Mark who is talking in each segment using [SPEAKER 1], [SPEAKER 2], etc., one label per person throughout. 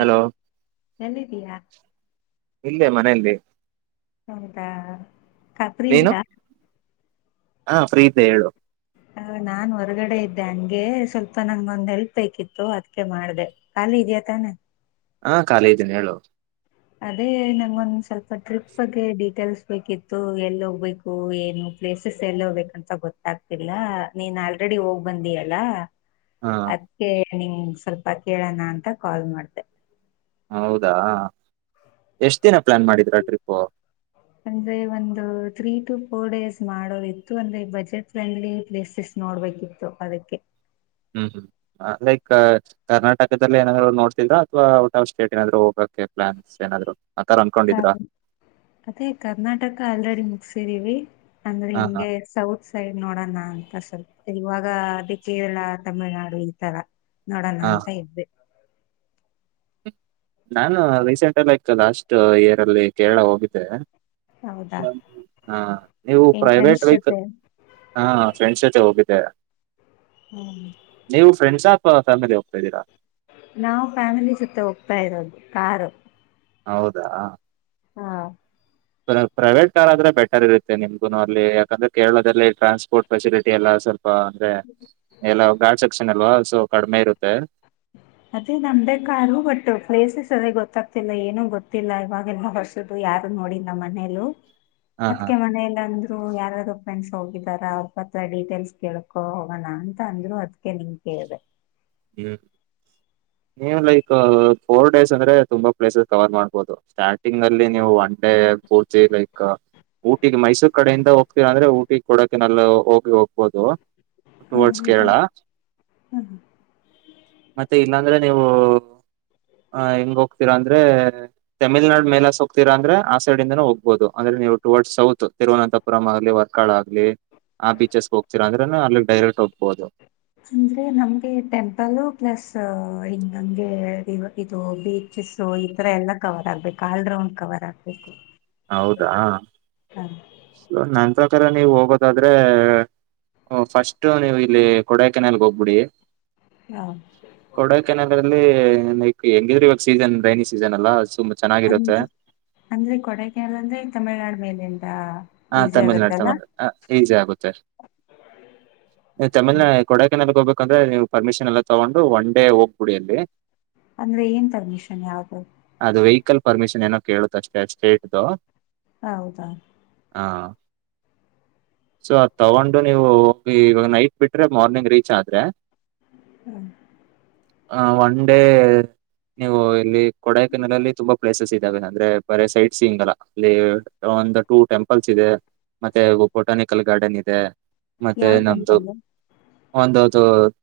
[SPEAKER 1] Hello
[SPEAKER 2] ಎಲ್ಲಿದ್ದೀಯಾ.
[SPEAKER 1] ಇಲ್ಲೇ ಮನೆಯಲ್ಲಿ.
[SPEAKER 2] ಹೌದಾ ಖತ್ರಿ
[SPEAKER 1] ನೀನು
[SPEAKER 2] ಈತ.
[SPEAKER 1] ಹಾ ಫ್ರೀ ಇದ್ದ ಹೇಳು.
[SPEAKER 2] ಹ ನಾನ್ ಹೊರಗಡೆ ಇದ್ದೆ ಹಂಗೆ ಸ್ವಲ್ಪ ನನ್ ಮಂದ್ ಹೆಲ್ಪ್ ಬೇಕಿತ್ತು ಅದ್ಕ ಮಾಡ್ದ. ಕಾಲಿ ಇದೀಯ ತಾನೆ.
[SPEAKER 1] ಹಾ ಖಾಲಿ ಇದ್ದೀನಿ ಹೇಳು.
[SPEAKER 2] ಅದೇ ನಂಗೊಂದ್ ಸ್ವಲ್ಪ ಟ್ರಿಪ್ ಬಗ್ಗೆ ಡೀಟೇಲ್ಸ್ ಬೇಕಿತ್ತು ಎಲ್ಲಿ ಹೋಗ್ಬೇಕು ಏನು. ಪ್ಲೇಸಸ್ ಎಲ್ಲಿ ಹೋಗಬೇಕಂತ ಗೊತ್ತಾಗ್ತಿಲ್ಲ ನೀನ್ ಆಲ್ರೆಡಿ ಹೋಗ್ ಬಂದಿಯಲ್ಲ.
[SPEAKER 1] ಹಾ
[SPEAKER 2] ಅದಕ್ಕೆ ನಿನ್ ಸ್ವಲ್ಪ ಕೇಳಣ ಅಂತ ಕಾಲ್ ಮಾಡ್ದ.
[SPEAKER 1] ಹೌದಾ ಎಷ್ಟ ದಿನ. ಪ್ಲಾನ್ ಮಾಡಿದ್ರ ಟ್ರಿಪ್ಪು.
[SPEAKER 2] ಅಂದ್ರೆ ಒಂದು ತ್ರೀ ಟು ಫೋರ್ ಡೇಸ್ ಮಾಡೋರ್ ಇತ್ತು ಅಂದ್ರೆ ಬಜೆಟ್ ಫ್ರೆಂಡ್ಲಿ ಪ್ಲೇಸಸ್ ನೋಡ್ಬೇಕಿತ್ತು ಅದಕ್ಕೆ.
[SPEAKER 1] ಹ್ಮ್ ಹ್ಮ್ ಲೈಕ್ ಕರ್ನಾಟಕದಲ್ಲಿ ಏನಾದ್ರು ನೋಡ್ತಿದಾ ಅಥವಾ ಔಟ್ ಆಫ್ ಸ್ಟೇಟ್ ಏನಾದ್ರು ಹೋಗಕ್ಕೆೆ. ಪ್ಲಾನ್ಸ್ಏನಾದ್ರು. ಅನ್ಕೊಂಡಿದ್ರಾ.
[SPEAKER 2] ಅದೇ ಕರ್ನಾಟಕ ಆಲ್ರೆಡಿ ಮುಗಸಿದೀವಿ ಅಂದ್ರೆ
[SPEAKER 1] ಹಾ ಹಾ
[SPEAKER 2] ಹಿಂಗೆ ಸೌತ್ ಸೈಡ್. ನೋಡೋಣ ಅಂತ ಸ್ವಲ್ಪ ಇವಾಗ ಅದೇ ಕೇರಳ ತಮಿಳ್ನಾಡು ಈ ತರ. ನೋಡೋಣ
[SPEAKER 1] ಹಾ
[SPEAKER 2] ಅಂತ ಇದ್ದೆ.
[SPEAKER 1] ನಾನು ರೀಸೆಂಟ್ ಲೈಕ್ ಲಾಸ್ಟ್ ಇಯರ್ ಅಲ್ಲಿ ಕೇರಳ ಹೋಗಿದ್ದೆ.
[SPEAKER 2] ಹೌದಾ
[SPEAKER 1] ಹ ನೀವು
[SPEAKER 2] ಏನ್ ಫ್ರೆಂಡ್ಸ್
[SPEAKER 1] ಪ್ರೈವಟ್ ವಹಲ್
[SPEAKER 2] ಜೊತೆ
[SPEAKER 1] ಹ ಫ್ರೆಂಡ್ಶಿ. ಹೋಗಿದ್ದೆ
[SPEAKER 2] ಹ್ಮ್
[SPEAKER 1] ನೀವು ಫ್ರೆಂಡ್ಸ್ ಆತವಾ ಫ್ಯಾಮಿಲಿ ಹೋಗ್ತಾ ಇದಿದ್ದೀರಾ.
[SPEAKER 2] ನಾವು ಫ್ಯಾಮಿಲಿ ಜೊತೆ ಹೋಗ್ತಾ ಇರೋದು ಕಾರು.
[SPEAKER 1] ಹೌದಾ
[SPEAKER 2] ಹಾ.
[SPEAKER 1] ಪ್ರೈವೇಟ್ ಕಾರ್ ಆದ್ರೆ ಬೆಟರ್ ಇತ್ತೆ ನಿಮಗೂ ಅಲ್ಲಿ ಯಾಕಂದ್ರೆ ಕೇರಳದಲ್ಲಿ ಟ್ರಾನ್ಸ್ಪೋರ್ಟ್ ಫೆಸಿಲಿಟಿ ಎಲ್ಲ ಸ್ವಲ್ಪ. ಅಂದ್ರೆ ಎಲ್ಲ ಗಾಡ್ ಸೆಕ್ಷನ್ ಅಲ್ವಾ ಸೊ ಕಡಿಮೆ ಇರುತ್ತೆ.
[SPEAKER 2] ಹ ಅದೇ ನಮ್ದೇ ಕಾರು ಬಟ್ ಪ್ಲೇಸಸ್ ಅದೇ ಗೊತ್ತಾಗ್ತಿಲ್ಲ ಏನೂ ಗೊತ್ತಿಲ್ಲ ಇವಾಗೆಲ್ಲ ಹೊರ್ಸದು ಯಾರ ನೋಡಿಲ್ಲ ಮನೇ
[SPEAKER 1] ಹಾ ಹಾ
[SPEAKER 2] ಅದಕ ಮನಲ್ಲ ಯಾರಾದರು ಫ್ರೆಂಡ್ಸ್ ಹೋಗಿದಾರ ಅವ್ರ ಹತ್ರ ಡೀಟೇಲ್ಸ್ ಕೇಳ್ಕೊ ಹೋಗೋಣ ಅಂತ ಅಂದ್ರು ಅದಕ್ಕೆ ನಿಮಗೆ ಹದ
[SPEAKER 1] ಹ್ಮ ನೀವು್ ಲೈಕ್ ಫೋರ್ ಡೇಸ್ ಅಂದ್ರೆ ತುಂಬಾ ಪ್ಲೇಸಸ್ ಕವರ್ ಮಾಡ್ಬೋದು ಸ್ಟಾರ್ಟಿಂಗ್ ಅಲ್ಲಿ ನೀವು ಅಂದೆ ಪೂರ್ತಿ ಲೈಕ್ಕ ಊಟಿಗೆ ಮೈಸೂರ್ ಕಡೆಯಿಂದ ಹೋಗ್ತೀರ ಅಂದ್ರೆ ಊಟಿ ಕೊಡಕೆ ನಲ್ಲ ಹೋಗಿ ಹೋಗ್ಬೋದು ಟುವರ್ಡ್ಸ್
[SPEAKER 2] ಹೌದಾ
[SPEAKER 1] ಕೇರಳ
[SPEAKER 2] ಹಾ
[SPEAKER 1] ಮತ್ತೆ ಇಲ್ಲಾಂದ್ರೆ ನೀವು ಹ ಹೆಂಗ್ ಹೋಗ್ತೀರಾ ಅಂದ್ರೆ ತಮಿಳ್ನಾಡು ಮೇಲ ಹೋಗ್ತೀರಾ ಅಂದ್ರೆ ಸೈಡ್ಂದ ಹೋಗ್ಬಹುದು ಅಂದ್ರೆ ನೀವು ಟುವವರ್ಡ್ಸ್ ಸೌತ್ ತಿರುವನಂತಪುರಂ ಆಗ್ಲಿ ವರ್ಕಾಳ ಆಗ್ಲಿ ಆ ಬೀಚಸ್ಗೆ ಹೋಗ್ತಿರ ಅಂದ್ರೆನು ಅಲ್ಲಿ ಡೈರೆಕ್ಟ್ ಹೋಗ್ಬೋದು
[SPEAKER 2] ಅಂದ್ರೆ ನಮ್ಗೆ ಟೆಂಪಲ್ ಪ್ಲಸ್ ಹಿಂಗ ಹಂಗೆ ಇದು ಬೀಚಸ್ ಈಥರ ಎಲ್ಲ ಕವರ್ ಆಗ್ಬೇಕು ಆಲ್ ರೌಂಡ್ ಕವರ್ ಆಗ್ಬೇಕು
[SPEAKER 1] ಹೌದಾ
[SPEAKER 2] ಹ
[SPEAKER 1] ಸೊ ನನ್ ಪ್ರಕಾರ ನೀವು ಹೋಗೋದಾದ್ರೆ ಓ ಫಸ್ಟ್ು ನೀವು ಇಲ್ಲಿ ಕೊಡಾಯ ಕೆನ್ಲ್ಗೆ ಹೋಗ್ಬಿಡಿ
[SPEAKER 2] ಅಂದ
[SPEAKER 1] ಕೊಡಕನಗರಲ್ಲಿ ಹೆಂಗಿದ್ರ ಇವಾಗ ಸೀಸನ್ ರೈನಿ ಸೀಸನ್ ಅಲ್ಲ ಸುಮ
[SPEAKER 2] ಅ ಅಂದ್ರೆ ಕೊಡೇಕೇರಲ್ ಅಂದ್ರೆ ತಮಿಳುನಾಡು ಮೇಲೆ
[SPEAKER 1] ಹ ತಮಿಳ್ನಾಡು ತಮಿಳ್ನಾ ಹ ಈಜಿ ಆಗುತ್ತೆ ಚಮಲ್
[SPEAKER 2] ಹ್ಮ್.
[SPEAKER 1] ಕೊಡಕನಲ್ಲಿಗ್ ಹೋಗ್ಬೇಕು ಯಾಕಂದ್ರೆ ನೀವು ಪರ್ಮಿಷನ್ ಎಲ್ಲ ತಗೊಂಡು ಒನ್ ಡೇ ಹೋಗ್ಬಿಡಿ ಅಲ್ಲಿ
[SPEAKER 2] ಅಂದ್ರೆ ಏನ್ ಪರ್ಮಿಷನ್ ಯಾದು
[SPEAKER 1] ಲ್ ಪರ್ಮಿಷನ್ ಏನೋ ಕೇಳುತ್ತ ಅಷ್ಟೇ ಸ್ಟೇಟ್ದು
[SPEAKER 2] ಹೌದಾ
[SPEAKER 1] ಹಾ ಸೊ ಅದು ತಗೊಂಡು ನೀವು ಹೋಗಿ ಇವಾಗ ನೈಟ್ ಬಿಟ್ರೆ ಮಾರ್ನಿಂಗ್ ರೀಚ್ ಆದ್ರೆ
[SPEAKER 2] ಹ್ಮ
[SPEAKER 1] ಹ ಒನ್ ಡೇ ನೀವು ಇಲ್ಲಿ ಕೊಡಾಯಕ ನೆಲಲ್ಲಿ ತುಂಬಾ ಪ್ಲೇಸಸ್ ಇದಾವೆ ಅಂದ್ರೆ ಬೇರೆ ಸೈಟ್ ಸಿಂಗಲ್ಲಲ್ಲಿ ಟೂ ಟೆಂಪಲ್ ಲ್ಸ್ ಇದೆ ಮತ್ತೆ ಬೊಟಾನಿಕಲ್ ಗಾರ್ಡನ್ ಇದೆ
[SPEAKER 2] ಯಾವ ಟೆಂಪಲ್ಲ
[SPEAKER 1] ಒಂದೌದು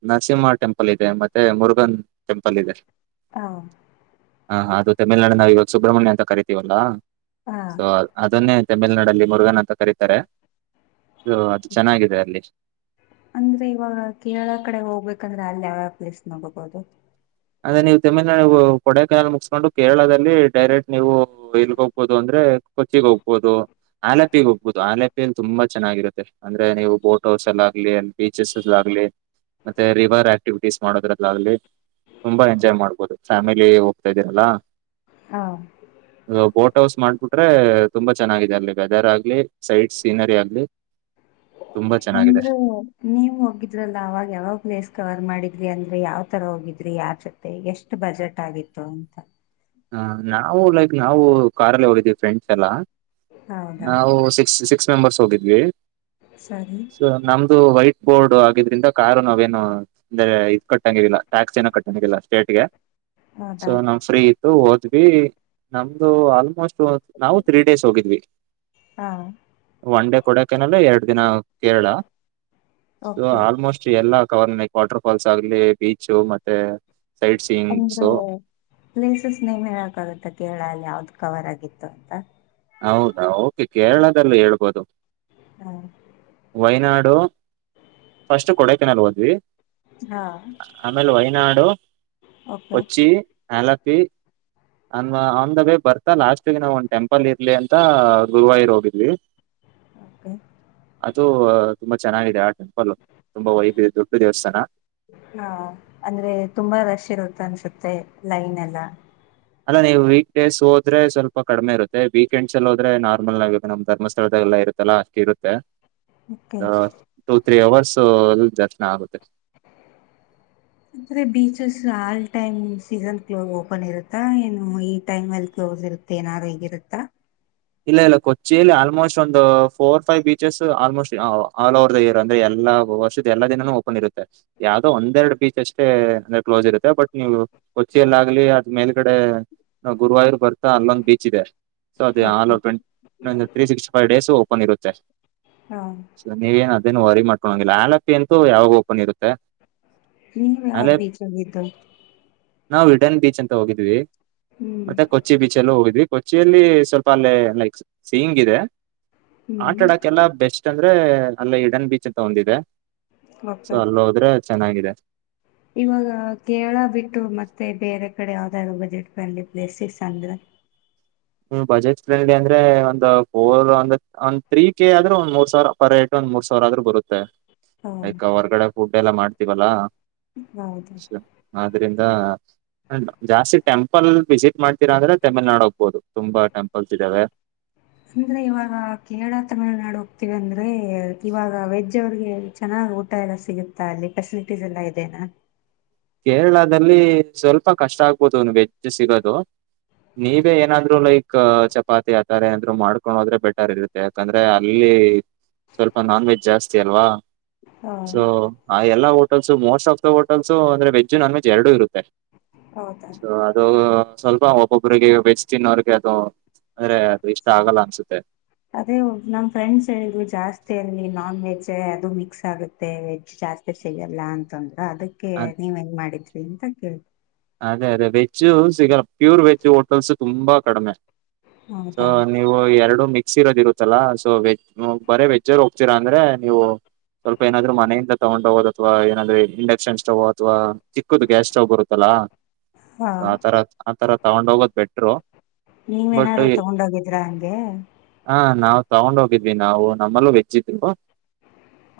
[SPEAKER 1] ನರಸಿಂಹ ಟೆಂಪಲ್ ಇದೆ ಮತ್ತೆ ಮುರುಘನ್ ಟೆಂಪಲ್ ಇದೆ
[SPEAKER 2] ಹ
[SPEAKER 1] ಹ ಅದು ತಮಿಳ್ನಾಡು ನಾವು ಇವಾಗ ಸುಬ್ರಹ್ಮಣ್ಯ ಅಂತ ಕರಿತೀವಲ್ಲ
[SPEAKER 2] ಹ
[SPEAKER 1] ಸೊ ಅದನ್ನೇ ತಮಿಳ್ನಾಡು ಲ್ಲಿ ಮುರುಘನ ಅಂತ ಕರೀತಾರೆ ಅದು ಚೆನ್ನಾಗಿದೆ ಅಲ್ಲಿ
[SPEAKER 2] ಅಂದ್ರೆ ಇವಾಗ ಕೇರಳ ಕಡೆ ಹೋಗ್ಬೇಕಂದ್ರೆ ಅಲ್ಲಿ ಯಾವ್ಯಾವ ಪ್ಲೇಸ್ ನೋಗಬಹುದು
[SPEAKER 1] ಅಂದ್ರೆ ನೀವು ತಮಿಳ್ನಾಡು ಕೊಡಕಾಯಲ್ ಮುಗಸ್ಕೊಂಡು ಕೇರಳದಲ್ಲಿ ಡೈರೆಕ್ಟ್ ನೀವು ಎಲ್ಗ ಹೋಗ್ಬಹುದು ಅಂದ್ರೆ ಕೊಚ್ಚಿಗೌಪುದು ಆಲಪಿಗೆ ಹೋಗ್ಬಹುದು ಆಲಪಿಯಲ್ಲಿ ತುಂಬಾ ಚೆನ್ನಾಗಿರುತ್ತೆ ಅಂದ್ರೆ ನೀವು ಬೋಟ್ ಹೌಸ್ ಎಲ್ಲ ಆಗ್ಲಿ ಬೀಚಸ್ಲ್ಲ ಆಗ್ಲಿ ಮತ್ತೆ ರಿವರ್ ಆಕ್ಟಿವಿಟೀಸ್ ಮಾಡೋದ್ರಲ್ಲ ಆಗಲಿ ತುಂಬಾ ಎಂಜಾಯ್ ಮಾಡ್ಬೋದು ಫ್ಯಾಮಿಲಿ ಹೋಗ್ತಾ ಇದ್ದೀನಲ್ಲಾ
[SPEAKER 2] ಹಾ
[SPEAKER 1] ಹೌಸ್ ಮಾಡ್ಬಿಟ್ರೆ ತುಂಬಾ ಚೆನ್ನಾಗಿದೆ ಅಲ್ಲಿ ವೆದರ್ ಆಗ್ಲಿ ಸೈಡ್ ಸೀನರಿ ಆಗ್ಲಿ ತುಂಬಾ ಚೆನ್ನಾಗಿದೆ
[SPEAKER 2] ಅಂದ್ರೆ ನೀವ ಹೋಗಿದ್ರಲ್ಲ ಅವಾಗ ಯಾವಾಗ್ ಪ್ಲೇಸ್ ಕವರ್ ಮಾಡಿದ ್ರಿ ಅಂದ್ರೆ ಯಾವ್ ತರ ಹೋಗಿದ್ರಿ ಯಾ ಜತೆ ಎಷ್ಟು ಬಜೆಟ್ ಆಗಿತ್ತು ಅಂತ
[SPEAKER 1] ಹ ನಾವು ಲೈಕ್ ನಾವು ಕಾರಲ್ಲ ಹೋಗಿದ್ದೀವಿ ಫ್ರೆಂಡ್ಸ್ ಎಲ್ಲ
[SPEAKER 2] ಹೌದಾ
[SPEAKER 1] ನಾವು ಸಿಕ್ಸ್ ಸಿಕ್ಸ್ ಮೆಂಬರ್ಸ್ ಹೋಗಿದ್ವಿ
[SPEAKER 2] ಸರಿ
[SPEAKER 1] ಸ ನಮ್ದು ವೈಟ್ ಬೋರ್ಡ್ ಆಗಿದ್ರಿಂದ ಕಾರು ನಾವೇನು ಅಂದ್ರೆ ಇದ ಕಟ್ಟಂಗಿಲ್ಲ ಟ್ಯಾಕ್ಸ್ ಏನು ಕಟ್ಟಂಗಿಲ್ಲ ಸ್ಟೇಟ್ಗೆ ಸೊ
[SPEAKER 2] ಹೌದಾ
[SPEAKER 1] ನಮ್ ಫ್ರೀ ಇತ್ತು ಹೋದ್ವಿ ನಮ್ದು ಆಲ್ಮೋಸ್ಟ್ ಸೋ ನಾವು ತ್ರೀ ಡೇಸ್ ಹೋಗಿದ್ವಿ
[SPEAKER 2] ಹಾ
[SPEAKER 1] ಒನ್ ಡೇ ಕೊಡೆಕೆನಲ್ ಎರಡು ದಿನ ಕೇರಳ ಸೊ
[SPEAKER 2] ಓಕೆ
[SPEAKER 1] ಆಲ್ಮೋಸ್ಟ್ ಎಲ್ಲಾ ಕವರ್ನೆಕ್ ವಾಟರ್ ಫಾಲ್ಸ್ ಆಗ್ಲಿ ಬೀಚು ಮತ್ತೆ ಸೈಟ್ ಸೀಯಿಂಗ್ಸು
[SPEAKER 2] ಕ್ವಿಜ್ ನೇಮ್ ಹೇಳಕಾಗುತ್ತೆ ಕೇರಳಲ್ಲಿ ಯಾವ್ದು ಕವರ್ ಆಗಿತ್ತು ಅಂತ
[SPEAKER 1] ಹೌದಾ ಓಕೆ ಕೇರಳದಲ್ಲಿ ಹೇಳ್ಬೋದು
[SPEAKER 2] ಹಾ
[SPEAKER 1] ವೈನಾಡು ಫಸ್ಟ್ ಕೊಡೆಕೆನಲ್ ಹೋದ್ವಿ
[SPEAKER 2] ಹಾ
[SPEAKER 1] ಆಮೇಲೆ ವಯನಾಡು
[SPEAKER 2] ಓಕೆ
[SPEAKER 1] ಕೊಚ್ಚಿ ಹಾಲ ಆನ್ ದ ವೇ ಬರ್ತಾ ಲಾಸ್ಟ್ಗೆ ನಾವು ಒಂದ ಟೆಂಪಲ್ ಟೆಂಪಲ್ ಇರ್ಲಿ ಅಂತ ಗುರುವಾಯರ್ ಹೋಗಿದ್ವಿ
[SPEAKER 2] ಓಕೆ
[SPEAKER 1] ಅದು ತುಂಬಾ ಚೆನ್ನಾಗಿದೆ ಆ ಟೆಂಪಲ್ ತುಂಬಾ ವೈಫಿದೆ ದೊಡ್ ದೇವಸ್ಥಾನ
[SPEAKER 2] ಹಾ ಅಂದ್ರೆ ತುಂಬಾ ರಶ್ ಇರುತ್ತ ಅನ್ಸುತ್ತೆ ಲೈನ್ ಎಲ್ಲಾ
[SPEAKER 1] ಅಲ್ಲ ನೀವು ವೀಕ್ಡೇಸ್ ಹೋದ್ರೆ ಸ್ವಲ್ಪ ಕಡಿಮೆ ಇರುತ್ತೆ ವೀಕೆಂಡ್ಸ್ ಅಲ್ಲಿ ಹೋದ್ರೆ ನಾರ್ಮಲ್ ಆಗುತ್ತೆ ನಮ ಧರ್ಮಸ್ಥಳದ ಲ್ಲ ಇರುತ್ತಲ್ಲ ಅಷ್ಟು ಇರುತ್ತೆ
[SPEAKER 2] ಓಕೆ
[SPEAKER 1] ಟೂ ತ್ರೀ ಅವರ್ಸ್ ದರ್ಶನ ಆಗುತ್ತೆ
[SPEAKER 2] [unintelligible] ಆದೆ beaches all time season ಕ್ಲೋ open ಇರುತ್ತಾ ಏನು ಈ ಟೈಮ್ ಅಲ್ಲಿ ಕ್ಲೋಸ್ ಇರತ ಏನರ್ ಹೇಗಿರುತ್ತಾ
[SPEAKER 1] ಇಲ್ಲ ಇಲ್ಲ ಕೊಚ್ಚಿಯಲ್ಲಿ ಆಲ್ಮೋಸ್ಟ್ ಒಂದು four five beaches almost all over the year ಅಂದ್ರೆ ಎ ಎಲ್ಲ ವರ್ಷದ ಎಲ್ಲಾ ದಿನಾನೂ ಓಪನ್ ಇರುತ್ತೆ ಯಾವದೋ ಒಂದೆರಡು ಬೀಚ್ ಅಷ್ಟೇ ಅಂದ್ರೆ ಕ್ಲೋಸ್ ಇರುತ್ತೆ ಬಟ್ ನೀವು ಕೊಚ್ಚಿಯಲ್ಲಿ ಆಗ್ಲಿ ಅದ್ ಮೇಲ್ ಕಡೆ ಗುರುವಾಯೂರ್ ಬರ್ತಾ ಅಲ್ಲೊಂದ್ ಬೀಚ್ ಇದೆ ಸೊ ಆಲ್
[SPEAKER 2] ಓಕೆ
[SPEAKER 1] ಓಪನ್ ಒಂದ three sixty five days open ಇರುತ್ತೆ
[SPEAKER 2] ಹಾ
[SPEAKER 1] ನೀವೇನ್ ಅದೇನ ವರಿ ಮಾಡ್ಕೊಳಂಗಿಲ್ಲ ಆಲಪಿ ಅಂತೂ ಯಾವಾಗೂ ಓಪನ್ ಇರುತ್ತೆ
[SPEAKER 2] ನೀವ್ ಯಾವ ಬೀಚ್ ಹೋಗಿದು
[SPEAKER 1] ನಾವ ಹಿಡನ್ ಬೀಚ್ ಅಂತ ಹೋಗಿದ್ವಿ
[SPEAKER 2] ಹ್ಮ್
[SPEAKER 1] ಮತ್ತೆ ಕೊಚ್ಚಿ ಬೀಚ್ ಅಲ್ಲು ಹೋಗಿದ್ವಿ ಕೊಚ್ಚಿಯಲ್ಲಿ ಸ್ವಲ್ಪ ಲ್ಲೆ ಲೈಕ್ ಸೀಂಗ್ ಇದೆ ಆಟ
[SPEAKER 2] ಹ್ಮ್
[SPEAKER 1] ಆಡಕೆಲ್ಲ ಬೆಸ್ಟ್ ಅಂದ್ರೆ ಅಲ್ಲಿ ಹಿಡನ್ ಬೀಚ್ ಅಂತ ಒಂದಿದೆ ಸೊ
[SPEAKER 2] ಓಕೆ
[SPEAKER 1] ಅಲ್ಲಿ ಹೋದ್ರೆ ಚೆನ್ನಾಗಿದೆ
[SPEAKER 2] ಇವಾಗ ಕೇರಳ ಬಿಟ್ಟು ಮತ್ತೆ ಬೇರೆ ಈ ಕಡೆ ಯಾವ್ದ ಬಜೆಟ್ ಫ್ರೆಂಡ್ಲಿ ಪ್ಲೇಸ್ ಅಂದ್ರೆ
[SPEAKER 1] ಬಜೆಟ್ ಫ್ರೆಂಡ್ಲಿ ಅಂದ್ರೆ ಒಂದು್ ಫೋರ್ ಒಂದ ಒ ತ್ರೀ ಕೆ ಆದ್ರೆ ಒಂದ್ ಮೂರ್ ಸಾವಿರ ಪರ್ ಹೇಡು ಮೂರ್ ಸಾವಿರ ಆದ್ರೂ ಬರುತ್ತೆ
[SPEAKER 2] ಹ
[SPEAKER 1] ಲೈಕ್ ಹೊರ್ಗಡೆ ಫುಡ್ ಎಲ್ಲಾ ಮಾಡ್ತೀವಲ್ಲಾ
[SPEAKER 2] ಹೌದು
[SPEAKER 1] ಅ್ರಂದ ಜಾಸ್ತಿ ಟೆಂಪಲ್ ವಿಸಿಟ್ ಮಾಡ್ತೀರಾ ಅಂದ್ರೆ ತಮಿಳನಾಡು ಹೋಗಬಹುದು ತುಂಬಾ ಟೆಂಪಲ್ಸ್ ಇದ್ದಾವೆ
[SPEAKER 2] ಅಂದ್ರೆ ಇವಾಗ ಕೇರಳ ತಮಿಳ್ನಾಡು ಹೋಗ್ತಿವಿ ಅಂದ್ರೆ ಇವಾಗ ವೆಜ್ ಅವ್ರಗೆ ಚೆನ್ನಾಗ ಊಟ ಎಲ್ಲಾ ಸಿಗುತ್ತಾ ಅಲ್ಲಿ ಫೆಸಿಲಿಟೀಸ್ ಎಲ್ಲಾ ಇದೇನಾ
[SPEAKER 1] ಕೇರಳದಲ್ಲಿ ಸ್ವಲ್ಪ ಕಷ್ಟ ಆಗ್ಬೋದು ಅಲ್ಲಿ ವೆಜ್ಜ್ ಸಿಗೋದು ನೀವೇ ಏನಾದ್ರು ಲೈಕ್ ಚಪಾತಿ ಆತರ ಏಂದ್ರು ಮಾಡ್ಕೊಂಡು ಹೋದ್ರೆ ಬೆಟರ್ ಇರುತ್ತೆ ಯಾಕಂದ್ರೆ ಅಲ್ಲಿ ಸ್ವಲ್ಪ ನಾನ್ ವೆಜ್ ಜಾಸ್ತಿ ಅಲ್ವಾ
[SPEAKER 2] ಹ
[SPEAKER 1] ಸೊ ಆ ಎಲ್ಲಾ hotels most of the hotels ಅಂದ್ರೆ ವೆಜ್ ನಾನ್ ವೆಜ್ ಎರಡುೂ ಇರುತ್ತೆ
[SPEAKER 2] ಹೌದಾ
[SPEAKER 1] ಸೋ ಅದು ಸ್ವಲ್ಪ ಒಬ್ಬೊಬ್ರಿಗೆ ವೆಜ್ ತಿನ್ನೋರಿಗೆ ಅದು ಅಂದ್ರೆ ಅದು ಇಷ್ಟ ಆಗಲ್ಲ ಅನ್ಸುತ್ತೆ
[SPEAKER 2] ಅದೇ ನಮ್ ಫ್ರೆಂಡ್ಸ್ ಹೇಳಿದ್ರು ಜಾಸ್ತಿ ಅಲ್ಲಿ ನಾನ್ ವೆಜ್ಜ ಅದು ಮಿಕ್ಸ್ ಆಗುತ್ತೆ ವೆಜ್ ಜಾಸ್ತಿ ಸ್ ಸಿಗಲ್ಲ ಅಂತಂದ್ರ ಅದಕ್ಕೆ
[SPEAKER 1] ಅದ್
[SPEAKER 2] ನೀವ್ ಹೆಂಗ ಮಾಡಿದ್ರಿ ಅಂತ ಕೇಳ್ತವಿ
[SPEAKER 1] ಅದೇ ಅದೇ ವೆಜ್ ಸಿಗಲ್ಲ ಪ್ಯೂರ್ ವೆಜ್ ಹೋಟೆಲ್ಸ್ ತುಂಬಾ ಕಡಿಮೆ ಸೊ
[SPEAKER 2] ಹೌದಾ
[SPEAKER 1] ನೀವು ಎರಡು ಮಿಕ್ಸಿ ಇರೋದ ಇರುತ್ತಲ್ಲಾ ಸೊ ವೆಜ್ ಬರೇ ವೆಜ್ಜರ್ ಹೋಗ್ತೀರಾ ಅಂದ್ರೆ ನೀವು ಸ್ವಲ್ಪ ಏನಾದ್ರು ಮನೆಯಿಂದ ತಗೊಂಡ ಹೋಗೋದು ಅಥವಾ ಏನಾದ್ರೆ ಇಂಡಕ್ಷನ್ ಸ್ಟೋ ಅಥ್ವಾ ಚಿಕ್ಕದು ಗ್ಯಾಸ್ ಸ್ಟೌವ್ ಬರುತ್ತಲ್ಲಾ
[SPEAKER 2] ಹಾ
[SPEAKER 1] ಆತರಾ ಆತರಾ ತಗೊಂಡ್ ಹೋಗೋದ್ ಬೆಟ್ಟ.
[SPEAKER 2] ನೀವೇನಾರು ತಗೊಂಡೋಗಿದ್ರಾ ಹಂಗೆ.
[SPEAKER 1] ಹ ನಾವ್ ತಗೊಂಡ್ ಹೋಗಿದ್ವಿ ನಾವು ನಮ್ಮಲ್ಲೂ ವೆಜ್ಜಿದ್ರು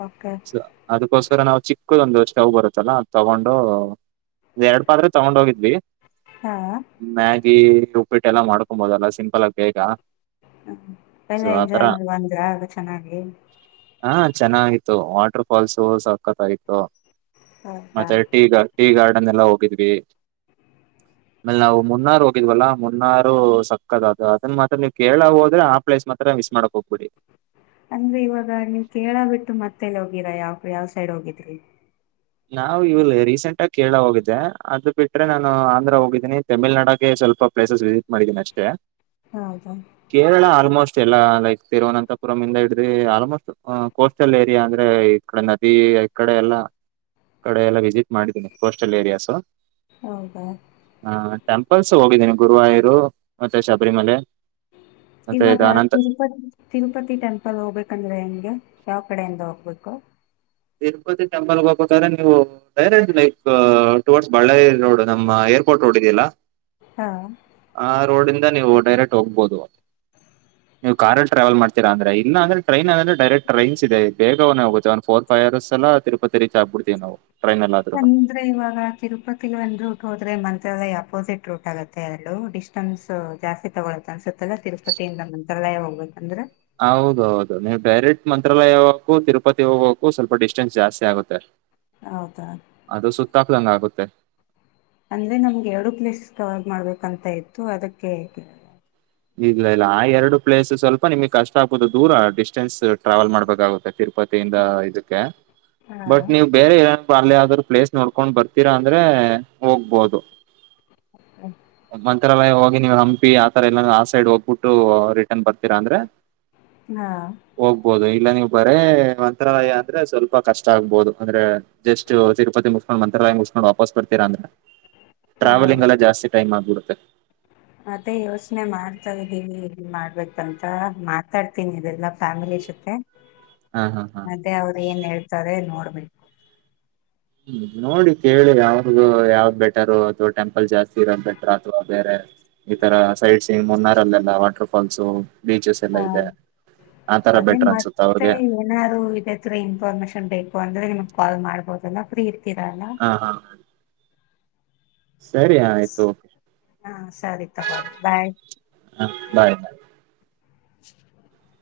[SPEAKER 2] ಓಕೆ
[SPEAKER 1] ಅದೋಕೊ. ತರಾ ನಾವು ಚಿಕ್ಕದ್ ಒಂದ್ ಸ್ಟೌವ್ ಬರುತ್ತಲ್ಲಾ ಅದ್ ತಗೊಂಡು ಎರಡ್ ಪಾತ್ರೆ ತಗೊಂಡ್ ಹೋಗಿದ್ವಿ.
[SPEAKER 2] ಹಾ.
[SPEAKER 1] ಗಿ ಉಪ್ಪಿಟ್ಟೆಲ್ಲ ಮಾಡ್ಕೊಂಬೋದೆಲ್ಲಾ ಸಿಂಪಲ್ ಆಗಿ ಬೇಗಾ.
[SPEAKER 2] ಟ್ರಿಪೆಲ್ಲಾ ಎಂಜಾಯ್ ಮಾಡ ಬಂದ್ರಾ ಚೆನ್ನಾಗಿ.
[SPEAKER 1] ಹಾ ಚೆನ್ನಾಗಿತ್ತು ವಾಟರ್ ಫಾಲ್ಸು ಸಖತ್ತಾಗಿತ್ತು
[SPEAKER 2] ಹೌದಾ
[SPEAKER 1] ಮತ್ತೆ ಟೀ ಗಾ. ನ್ನೆಲ್ಲ ಹೋಗಿದ್ವಿ.
[SPEAKER 2] [inaudible]
[SPEAKER 1] ಆಮೇಲ್ ನಾವು ಮುನ್ನಾರು ಹೋಗಿದ್ವಲ್ಲಾ ಮುನ್ನಾರು ಸಕ್ಕತ್ ಅದ ಅದನ್ನ ಮಾತ್ರ ನೀವು ಕೇರಳಾ ಹೋದ್ರೆ ಆ ಪ್ಲೇಸ್ ಮಾತ್ರ. ಮಿಸ್ ಮಾಡಕ್ ಹೋಗ್ಬೇಡಿ.
[SPEAKER 2] ಅಂದ್ರೆ ಇವಾಗಾ ನೀವ್ ಕೇರಳಾ ಬಿಟ್ಟು ಮತ್ತೇಲ್ಲಿ ಹೋಗಿರಾ ಯಾವ ಯಾವ್ ಸೈಡ್ ಹೋಗಿದ್ರಿ.
[SPEAKER 1] ನಾವು ಇವಲ್ಲಿ ರೀಸೆಂಟ್ ಆಗಿ ಕೇರಳಾ ಹೋಗಿದ್ದೆ ಅದ ಬಿಟ್ರೆ ನಾನು ಆಂಧ್ರ ಹೋಗಿದ್ದೀನಿ ತಮಿಳ್ನಾಡಾಗ. ಸ್ವಲ್ಪ ಪ್ಲೇಸಸ್ ವಿಸಿಟ್ ಮಾಡಿದೀನಿ ಅಷ್ಟೇ
[SPEAKER 2] ಹೌದಾ
[SPEAKER 1] ಕೇರಳಾ ಆಲ್ಮೋಸ್ಟ್ ಎಲ್ಲಾ. ಲೈಕ್ ತಿರುವನಂತಪುರಂ ಇಂದ ಹಿಡ್ದಿ ಆಲ್ಮೋಸ್ಟ್ ಕೋಸ್ಟಲ್ ಏರಿಯಾ ಅಂದ್ರೆ ಈ ಕಡೆ ನದಿ ಈ ಕಡೆ ಎಲ್ಲಾ. ಕಡೆ ಎಲ್ಲಾ ವಿಸಿಟ್ ಮಾಡಿದ್ದೀನಿ ಕೋಸ್ಟಲ್ ಏರಿಯಾಸು.
[SPEAKER 2] ಹೌದಾ.
[SPEAKER 1] ಹಾ ಟೆಂಪಲ್ಸ್ ಹೋಗಿದೀನಿ ಗುರುವಾಯರು ಮತ್ತೆ ಶಬರಿಮಲೆ. ಮತ್ತೆ ಇದು
[SPEAKER 2] ಈವಾಗಾ
[SPEAKER 1] ಅನಂತ
[SPEAKER 2] ತಿರುಪತಿ ತಿರುಪತಿ ಟೆಂಪಲ್ ಹೋಗ್ಬೇಕಂದ್ರೆ ಹೆಂಗೆ. ಯಾವ್ ಕಡೆಯಿಂದ ಹೋಗ್ಬೇಕು.
[SPEAKER 1] ತಿರುಪತಿ ಟೆಂಪಲ್ಗೋಬೇಕಾದ್ರೆ ನೀವು direct like towards Ballari road ನಮ್ಮ ಏರ್. ಕೋರ್ಟ್ ರೋಡ್ ಇದೆಯಲ್ಲಾ
[SPEAKER 2] ಹಾ
[SPEAKER 1] ಆ ರೋಡಿಂದಾ ನೀವು ಡೈರೆಕ್ಟ್ ಹೋಗ್ಬೋದು. ನೀವ್ ಕಾರಲ್ ಟ್ರಾವೆಲ್ ಮಾಡ್ತೀರಾ ಅಂದ್ರೆ ಇನ್ನ ಅಂದ್ರೆ ಟ್ರೈನ್ ಅಂದ್ರೆ ಡೈರೆಕ್ಟ್ರೈನ್ಸ್ ಇದೆ ಬೇಗನೆಹೋಗುತ್ತೆ ಒಂದ್ ಫೋರ್. ಫೈರಸ್ ಎಲ್ಲಾ ತಿರುಪತಿ ರೀಚ್ ಆಗಬಿಡ್ತೀವ್ ನಾವು. ಟ್ರೈನ್ ಅಲ್ಲಿ ಆದ್ರೂನು
[SPEAKER 2] ಅಂದ್ರೆ ಇವಾಗಾ ತಿರುಪತಿಗ ಒಂದ್ರುಟ್ ಹೋದ್ರೆ ಮನ್. ತ್ರಾಲಯ ಅಪೋಸಿಟ್ ರೂಟ್ ಆಗುತ್ತೆ ಎರಡು ಡಿಸ್ಟೆನ್ಸ್ ಜಾಸ್ತಿ ತಗೊಳ್ಳತ್ತ ಅನ್ಸುತ್ತಲ್ಲ ತಿರುಪತಿಯಿಂದ ಮಂತ್ರಾಲಯ್. ತ್ರಾಲಯಾ ಹೋಗ್ಬೇಕ್ ಅಂದ್ರೆ.
[SPEAKER 1] ಹೌದು ಹೌದು ನೀವ್ ಡೈರೆಕ್ಟ್ ಮಂತ್ರಾಲಯಾ ಹೋಗಕ್ಕು ತಿರುಪತಿ ಹೋಗಕು ಸ್ವಲ್ಪ ಡಿಸ್ಟೆನ್ಸ್ ಜಾಸ್ತಿ ಆಗುತ್ತೆ.
[SPEAKER 2] ಹೌದಾ.
[SPEAKER 1] ದಂಗ ಆಗುತ್ತೆ.
[SPEAKER 2] ಅಂದ್ರೆ ನಮ್ಗೆ ಎರಡು ಪ್ಲೇಸ್ ಕವರ್ ಮಾಡ್ಬೇಕಂತ ಇತ್ತು ಅದಕ್ಕೆ ಕೇಳ್ದೆ.
[SPEAKER 1] ಇಲ್ಲ ಇಲ್ಲಾ ಆ ಎರಡು ಪ್ಲೇಸ್ ಸ್ವಲ್ಪ ನಿಮ್ಗ್ ಕಷ್ಟಾ ಆಗ್ಬೋುದು ದೂರಾ ಡಿಸ್ಟೆನ್ಸ್ ಟ್ರಾವೆಲ್ ಮಾಡ್ಬೇಕಾಗುತ್ತೆ ತಿರು. ಪತಿಯಿಂದ ಇದಕ್ಕೆ
[SPEAKER 2] ಹಾ
[SPEAKER 1] ಬಟ್ ನೀವು ಬೇರೆ ಏನಾ. ಅಲ್ಲೇ ಯಾವ್ದಾರು ಪ್ಲೇಸ್ ನೋಡ್ಕೊಂಡ್ ಬರ್ತೀರಾ ಅಂದ್ರೆ ಹೋಗ್ಬೋದು. ಮಂತ್ರಾಲಯ ಹೋಗಿ ನೀವು ಹಂಪಿ ಆತರ ಎಲ್ಲಾ ಆ ಸೈಡ್ ಹೋಗ್. ಬುಟ್ಟು ರಿಟರ್ನ್ ಬರ್ತೀರಾ ಅಂದ್ರೆ
[SPEAKER 2] ಹಾ
[SPEAKER 1] ಹೋಗ್ಬೋುದು ಇಲ್ಲಾ ನೀವು. ಬರೇ ಮಂತ್ರಾಲಯಾ ಅಂದ್ರೆ ಸ್ವಲ್ಪ ಕಷ್ಟಾ ಆಗ್ಬಹುದು ಅಂದ್ರೆ ಜಸ್ಟ್ ತಿರುಪತಿ ಮುಗಸ್ಕೊಂಡ ಮಂತ್ರಾಲಯ ಮುಗಸ್ಕೊಂಡ್. ಕೊಂಡ್ ವಾಪಸ್ ಬರ್ತೀರಾ ಅಂದ್ರೆ
[SPEAKER 2] ಹ
[SPEAKER 1] ಟ್ರಾವೆಲಿಂಗ್ ಎಲ್ಲಾ ಜಾಸ್ತಿ ಟೈಮ್ ಆಗ್ಬಿಡುತ್ತೆ.
[SPEAKER 2] ಅದೇ ಯೋಚ್ನೆ ಮಾಡ್ತಾ ಇದೀನಿ ಏನ್ ಮಾಡ್ಬೇಕಂತಾ ಮಾತಾಡ್ತೀನಿ ಇದೆಲ್ಲಾ ಫ್ಯಾಮಿಲಿ. ಜೊತೆ
[SPEAKER 1] ಹಾ ಹಾ ಹಾ
[SPEAKER 2] ಮತ್ತೆ ಅವರೇನ್ ಹೇಳ್ತಾರೆ ನೋಡ್ಬೇಕು.
[SPEAKER 1] ಹ್ಮ್ ನೋಡಿ ಕೇಳಿ ಅವ್ರಗೂ ಯಾವ್ದ್ ಬೆಟ್ಟರೂ ಅಥವಾ ಟೆಂಪಲ್ ಜಾಸ್ತಿ ಇರೋದ್ ಬೆಟ್ರಾ ಅಥವಾ ಬೇರೆ. ಈ ತರಾ ಸೈಟ್ ಸೀಂಗ್ ಮುನ್ನಾರಲ್ಲೆಲ್ಲಾ ವಾಟರ್ಫಾಲ್ಸೂ ಬೀಚಸ್
[SPEAKER 2] ಹ
[SPEAKER 1] ಎಲ್ಲಾ ಇದೆ. ಆತರ
[SPEAKER 2] ಅದೇ
[SPEAKER 1] ಬೆಟರ್ ಅನ್ಸುತ್ತ
[SPEAKER 2] ಮತ್ತೆ
[SPEAKER 1] ಅವ್ರಿಗೆ
[SPEAKER 2] ಏನಾರು ಇದೇತ್ರರ ಇನ್ಫಾರ್ಮೇಶನ್ ಬೇಕು ಅಂದ್ರ ನಿಮಗ್. ಕ್ವಾಲ್ ಮಾಡ್ಬೋದಲ್ಲಾ ಫ್ರೀ ಇರ್ತೀರಾ ಅಲ್ಲಾ.
[SPEAKER 1] ಹ ಹಾ ಸರಿ ಆಯ್ತು.
[SPEAKER 2] ಹಾ ಸರಿ ತಗೊಳಿ ಬಾಯ್.
[SPEAKER 1] ಹ ಬಾಯ್
[SPEAKER 2] [inaudible]